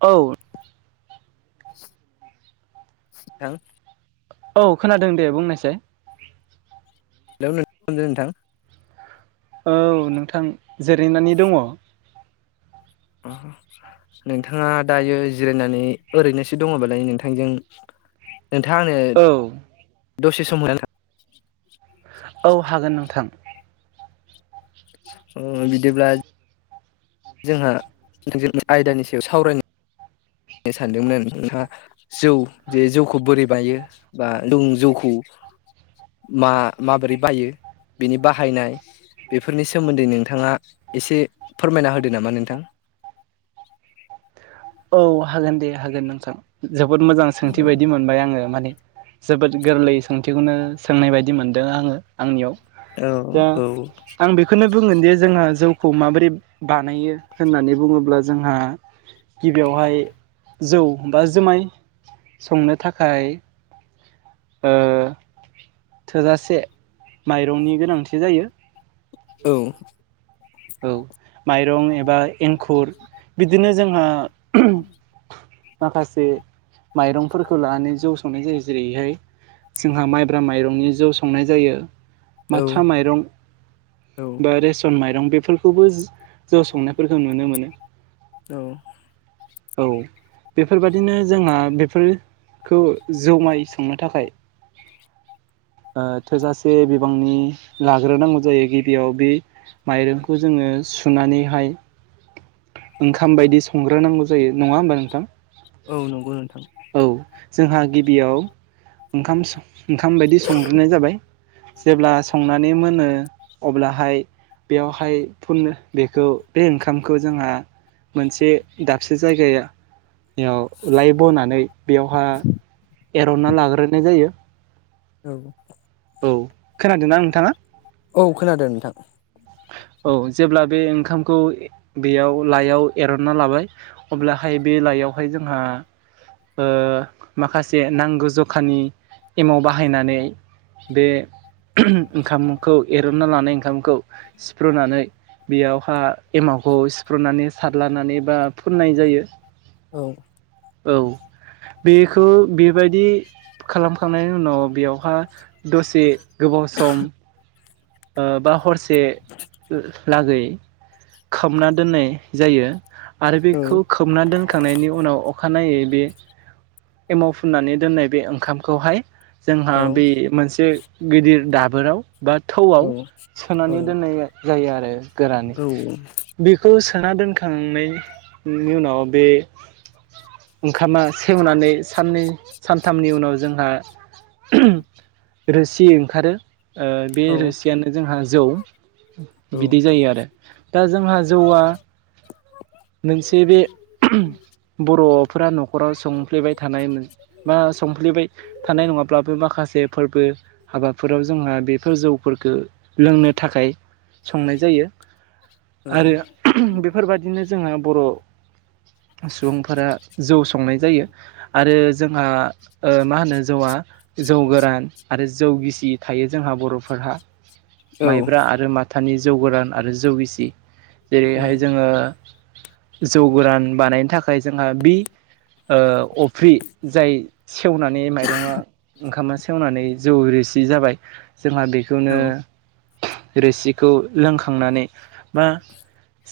औ [unintelligible] औ खोनादों दे बुंनायसै बेयाव नोंथांमोनो नोंथां औ नोंथां जिरैनानै दंङो नोंथांङा दायो जिरायनानै ओरैनोसो दंङोबालाय नोंथांजों नोंथांनो औ दसे सम [unintelligible] औ हागोन नोंथां उम बिदिब्ला जोंहा आयदानि सायाव सावरायनो सानदोंमोन नोंथांङा जौ जे जौखौ बोरै बायो बा जों जौखौ मा माबोरै बायो बिनि बाहायनाय बेफोरनि सोमोन्दै नोंथांङा एसे फोरमायना होदो नामा नोंथां औ हागोन दे हागोन नोंथां जोबोद मोजां सोंथि औ बायदि मोनबाय आंङो माने जोबोद गोरलै सोंथिखौनो सोंनाय बायदि मोनदों आंङो आंनियाव औ दा औ आं बेखौनो बुंगोन जे जोंहा जौखौ माबोरै बानायो होननानै बुङोब्ला जोंहा गिबियावहाय जौ बा जुमाय संनो थाखाय थोजासे माइरंनि गोनांथि जायो औ औ माइरं एबा एंखुर बिदिनो जोंहा माखासे माइरंफोरखौ लानानै जौ संनाय जायो जेरैहाय जोंहा माइब्रा माइरंनि जौ संनाय जायो औ माथा माइरं बा रेसन माइरं बेफोरखौबो ज' संनायफोरखौ नुनो औ मोनो औ बेफोरबादिनो जोंहा बेफोरखौ जमाय संनो थाखाय थोजासे बिबांनि लाग्रोनांगौ जायो गिबियाव बे माइरं खौ जोङो सुनानैहाय ओंखाम बायदि संग्र नांगौ जायो नङा होमबा नोंथां। औ नंगौ नोंथां। औ जोंहा गिबियाव ओंखाम ओंखाम बायदि संग्रोनाय जाबाय जेब्ला संनानै मोनो अब्लाहाय बेयावहाय फुननो बेखौ बे ओंखामखौ जोंहा मोनसे दाबसे जायगायाव लाइ बनानै बेयावहा एर'ना लाग्रोनाय जायो औ औ खोनादोंनाा नोंथाङा औ खोनादों नोंथां। औ जेब्ला बे ओंखामखौ बेयाव लाइायाव एरनना लाबाय अब्लाहाय बे लाइायावहाय जोंहा माखासे नांगौ जखानि एमाव बाहायनानै बे ओंखामखौ एरनना लानाय ओंखामखौ सिफ्रुनानै बेयावहा एमावखौ सिफ्र'नानै सारलानानै बा फुननाय जायो औ औ बेखौ बे बेबायदि खालामखांनायनि उनाव बेयावहा दसे गोबाव सम बा हरसे लागै खोमना दोननाय जायो आरो औ बेखौ खोबना दोनखांनायनि उनाव अखानायै बे एमाव फुननानै दोननाय बे ओंखामखौहाय जोंहा औ बे मोनसे गिदिर दाबोराव बा थौआव सोनानै दोननाय जायो आरो गोरानै बेखौ सोना दोनखांनायनि उनाव बे ओंखामा सेवनानै साननै सानथामनि उनाव जोंहा रोसि ओंखारो बे रोसियानो जोंहा जौ बिदै जायो आरो। दा जोंहा जौआ मोनसे बे बर'फोरा न'खराव सोंफ्लेबाय थानायमोन बा संफ्लेबाय थानाय नङाब्लाबो माखासे फोरबो हाबाफोराव जोंहा बे गो जौफोरखौ लोंनो थाखाय संनाय जायो आरो बेफोरबादिनो जोंहा बर' सुबुंफोरा जौ संनाय जायो आरो जोंहा मा होनो जौआ जौ गोरान आरो जौ गिसि थायो जोंहा बर'फोरहा माइब्रा आरो माथानि जौगोरान आरो जौगिसि जेरैहाय जोङो जौ गोरान बानायनो थाखाय जोंहा बि अफ्रि जाय सेवनानै माइरङा ओंखामा सेवनानै जौ रिसि जाबाय जोंहा बेखौनो रोसिखौ लोंखांनानै बा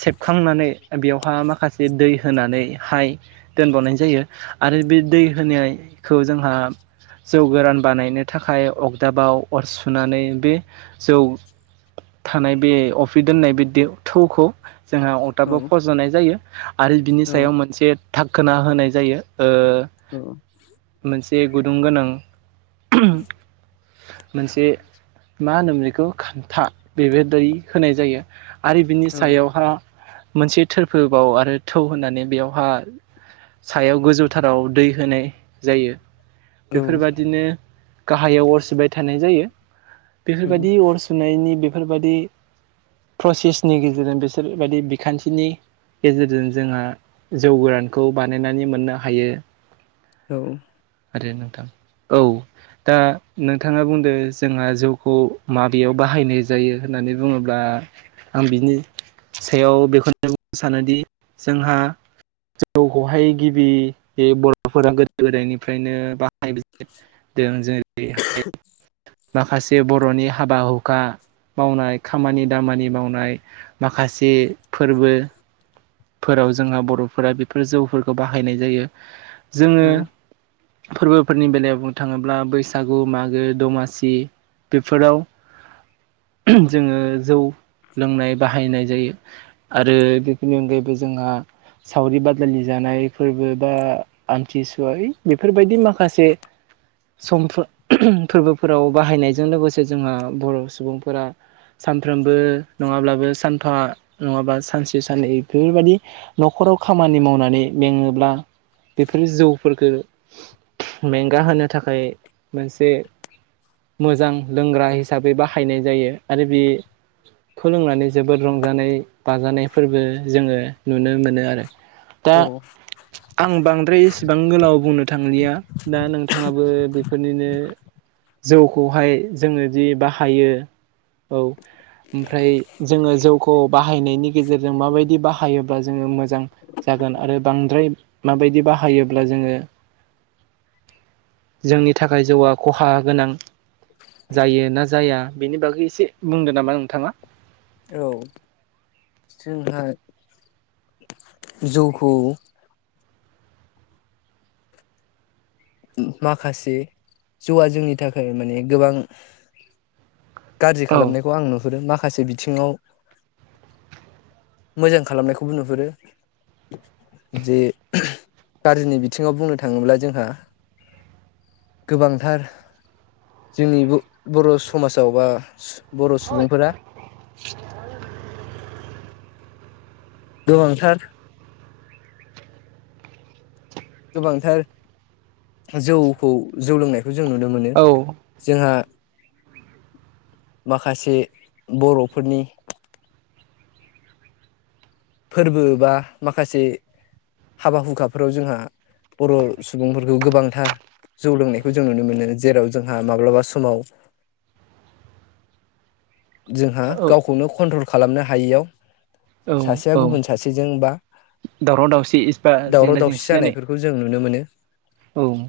सेबखांनानै बेवहा माखासे दै होनानैहाय दोनबावनाय जायो आरो बे दै होनायखौ जोंहा जौ गोरान बानायनो थाखाय अगदाबाव अर सुनानै बे जौ थानाय बे अफि दोननाय बे थौखौ जोंहा अरथाबो फज'नाय जायो आरो बिनि सायाव मोनसे थाखखोना होनाय जायो ओ औ मोनसे गुदुं गोनां मोनसे मा होनोम बेखौ खान्था बेबाय होनाय जायो आरो बिनि सायावहा मोनसे थोरफोबाव आरो थौ होननानै बेयावहा सायाव गोजौथाराव दै होनाय जायो बेफोरबायदिनो गाहायाव अर सिबाय थानाय जायो। बेफोरबायदि अर सुनायनि बेफोरबायदि प्रसेसनि गेजेरजों बिसोर बेफोरबायदि बिखान्थिनि गेजेरजों जोंहा जौ गोरानखौ बानायनानै मोननो हायो। औ आरो नोंथां औ दा नोंथाङा बुंदो जोंहा जौखौ माबेयाव बाहायनाय जायो होननानै बुङोब्ला आं बिनि सायाव बेखौनो बुंनो सानोदि जोंहा जौखौहाय गिबि बे बर'फोरा गोदो गोदायनिफ्रायनो बाहायदों जेरै माखासे बर'नि हाबा हुखा मावनाय खामानि दामानि मावनाय माखासे फोरबो फोराव जोंहा बर'फोरा बेफोर जौफोरखौ बाहायनाय जायो जोङो फोरबोफोरनि बेलायाव बुंनो थाङोब्ला बैसागु मागो दमासि बेफोराव जोङो जौ लोंनाय बाहायनाय जायो आरो बेफोरनि अनगायैबो जोंहा सावरि बादालि जानाय फोरबो बा आमथिसुवाहै बेफोरबायदि माखासे सम फोरबोफोराव बाहायनायजों लोगोसे जोंहा बर' सुबुंफोरा सानफ्रोमबो नङाब्लाबो सानफा नङाबा सानसे साननै बेफोरबायदि न'खराव खामानि मावनानै मेङोब्ला बेफोर जौफोरफोरखौ मेंगा होनो थाखाय मोनसे मोजां लोंग्रा हिसाबै बाहायनाय जायो आरो बे खोलोंनानै जोबोद रंजानाय बाजानाय फोरबो जोङो नुनो मोनो आरो दा आं बांद्राय एसेबां गोलाव बुंनो थांलिया दा नोंथाङाबो बेफोरनिनो जौखौहाय जोङोदि बाहायो औ ओमफ्राय जोङो जौखौ बाहायनायनि गेजेरजों माबायदि बाहायोब्ला जोङो मोजां जागोन आरो बांद्राय माबायदि बाहायोब्ला जोङो जोंनि थाखाय जौआ खहा गोनां जायो ना जाया बेनि बागै एसे बुंदों नामा नोंथाङा औ जोंहा जौखौ माखासे जौवआ जोंनि थाखाय माने गोबां गाज्रि औ खालामनायखौ आं नुहुरो माखासे बिथिङाव मोजां खालामनायखौबो नुहुरो। जे गाज्रिनि बिथिङाव बुंनो थाङोब्ला जोंहा गोबांथार जोंनि ब'-बर' समासाव बा बर' सुबुंफोरा गोबांथार गोबांथार जौखौ जौ लोंनायखौ जों नुनो मोनो औ जोंहा माखासे बर'फोरनि फोरबो बा माखासे हाबा हुखाफोराव जोंहा बर' सुबुंफोरखौ गोबांथार जौ लोंनायखौ जों नुनो मोनो। जेराव जोंहा माब्लाबा समाव [inaudible] जोंहा औ गावखौनो कन्ट्रल खालामनो हायियाव औ सासेया औ गुबुन सासेजों बा दावराव दावसि इसिबा जेंना जेंसि जानाय ओ जों नुनो मोनो। औ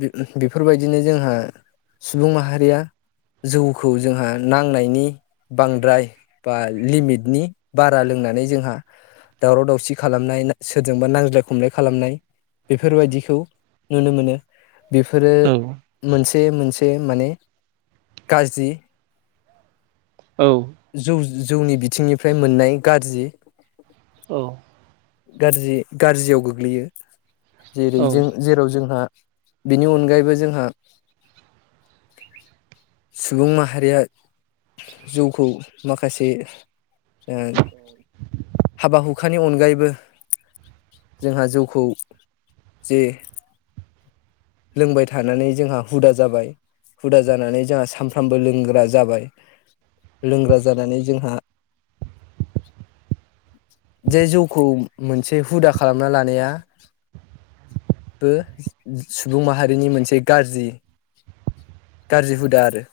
बे-बेफोरबायदिनो जोंहा सुबुं माहारिया जौखौ जोंहा नांनायनि बांद्राय बा लिमिटनि बारा लोंनानै जोंहा दावराव दावसि खालामनाय ना सोरजोंबा नांज्लाय खमलाय खालामनाय बेफोरबायदिखौ नुनो मोनो। बेफोरो औ मोनसे मोनसे माने गाज्रि औ जौ-जौनि बिथिंनिफ्राय मोननाय गाज्रि औ गार्जि-गार्जियाव गोग्लैयो। जेरै जों औ जेराव जोंहा बेनि अनगायैबो जोंहा सुबुं माहारिया जौखौ माखासे ओ हाबा हुखानि अनगायैबो जोंहा जौखौ जे लोंबाय थानानै जोंहा हुदा जाबाय। हुदा जानानै जाहा सामफ्रामबो लोंग्रा जाबाय। लोंग्रा जानानै जोंहा जे जौखौ मोनसे हुदा खालामना लानाया बो सुबुं माहारिनि मोनसे गाज्रि गारजि हुदा आरो।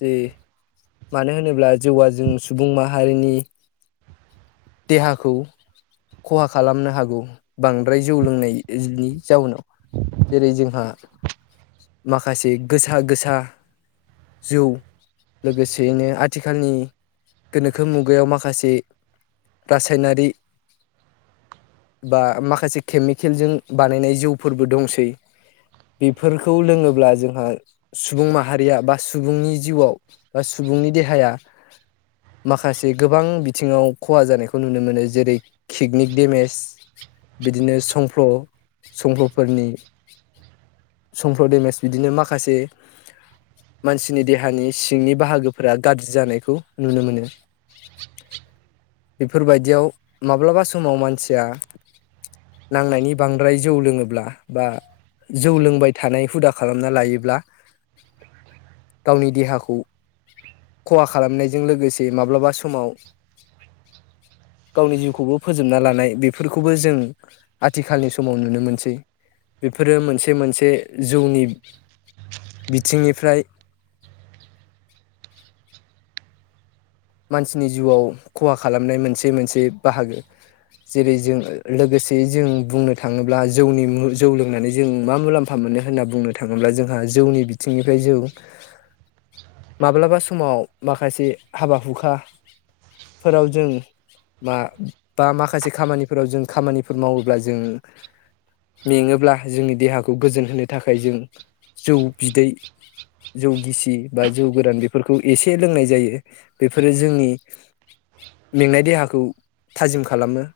जे मानो होनोब्ला जौआ जों सुबुं माहारिनि देहाखौ खहा खालामनो हागौ बांद्राय जौ लोंनाय जि इ नि जाउनाव। जेरै जोंहा माखासे गोसा गोसा जौ लोगोसेयैनो आथिखालनि गोनोखो मुगायाव माखासे रासायनारि बा माखासे केमिकेलजों बानायनाय जौफोरबो दंसै। बेफोरखौ लोङोब्ला जोंहा सुबुं माहारिया बा सुबुंनि जिउआव बा सुबुंनि देहाया माखासे गोबां बिथिङाव खहा जानायखौ नुनो मोनो। जेरै किकनिक देमेज बिदिनो संफ्ल' संफ्ल'फोरनि संफ्ल' देमेस बिदिनो माखासे मानसिनि देहानि सिंनि बाहागोफोरा गाज्रि जानायखौ नुनो मोनो। बेफोरबायदियाव माब्लाबा समाव मानसिया नांनायनि बांद्राय जौ लोङोब्ला बा जौ लोंबाय थानाय हुदा खालामना लायोब्ला गावनि देहाखौ खहा खालामनायजों लोगोसे माब्लाबा समाव [inaudible] गावनि जिउखौबो फोजोबना लानाय। बेफोरखौबो जों आथिखालनि समाव नुनो मोनसै। बेफोरो मोनसे मोनसे जौनि बिथिंनिफ्राय मानसिनि जिउआव खहा खालामनाय मोनसे मोनसे बाहागो। जेरै जों लोगोसेयै जों बुंनो थाङोब्ला जौनि मु जौ लोंनानै जों मा मुलाम्फा म्फा मोनो होनना बुंनो थाङोब्ला जोंहा जौनि बिथिंनिफ्राय जों [unintelligible] माब्लाबा समाव माखासे हाबा हुखा फोराव जों मा बा माखासे खामानिफोराव जों खामानिफोर मावोब्ला जों मेङोब्ला जोंनि देहाखौ गोजोन होनो थाखाय जों जौ बिदै जौ गिसि बा जौ गोरान बेफोरखौ एसे लोंनाय जायो बेफोरो जोंनि मेंनाय देहाखौ थाजिम खालामो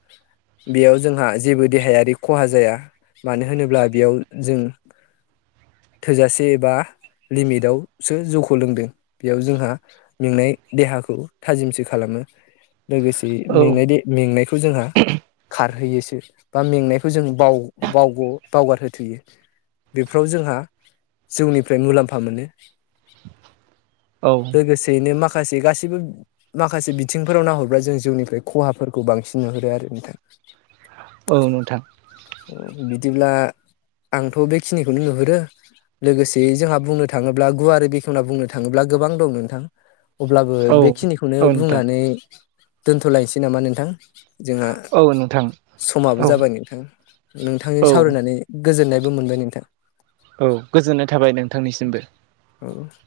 बेयाव जोंहा जेबो देहायारि खहा जाया मानो होनोब्ला बेयाव जों थोजासे एबा लिमिटआवसो जौखौ लोंदों बेयाव जोंहा मेंनाय देहाखौ थाजिमसो खालामो लोगोसे औ मेंनाय मेंनायखौ जोंहा खारहोयोसो बा मेंनायखौ जों बाव बावग' बावगारहोथोयो बेफोराव जोंहा जौनिफ्राय मुलाम्फा मोनो [inaudible] लोगोसेयैनो माखा खासे गासैबो माखासे बिथिंफोराव नाहरब्ला जों जउनिफ्राय खहाफोरखौ बांसिन नुहरो आरो नोंथां। [inaudible] औ नोंथां। बिदिब्ला आंथ' बेखिनिखौनो नुहुरो लोगोसे जोंहा बुंनो थाङोब्ला गुवारै बेखेवना बुंनो थाङोब्ला गोबां दं नोंथां अब्लाबो औ बेखिनिखौनो औ नोंथां बुंनानै दोनथ'लायनोसै नामा नोंथां जोंहा औ नोंथां समाबो औ जाबाय नोंथां नोंथांजों औ सावरायनानै गोजोननायबो मोनबाय नोंथां औ गोजोननाय थाबाय नोंथांनिसिमबो। औ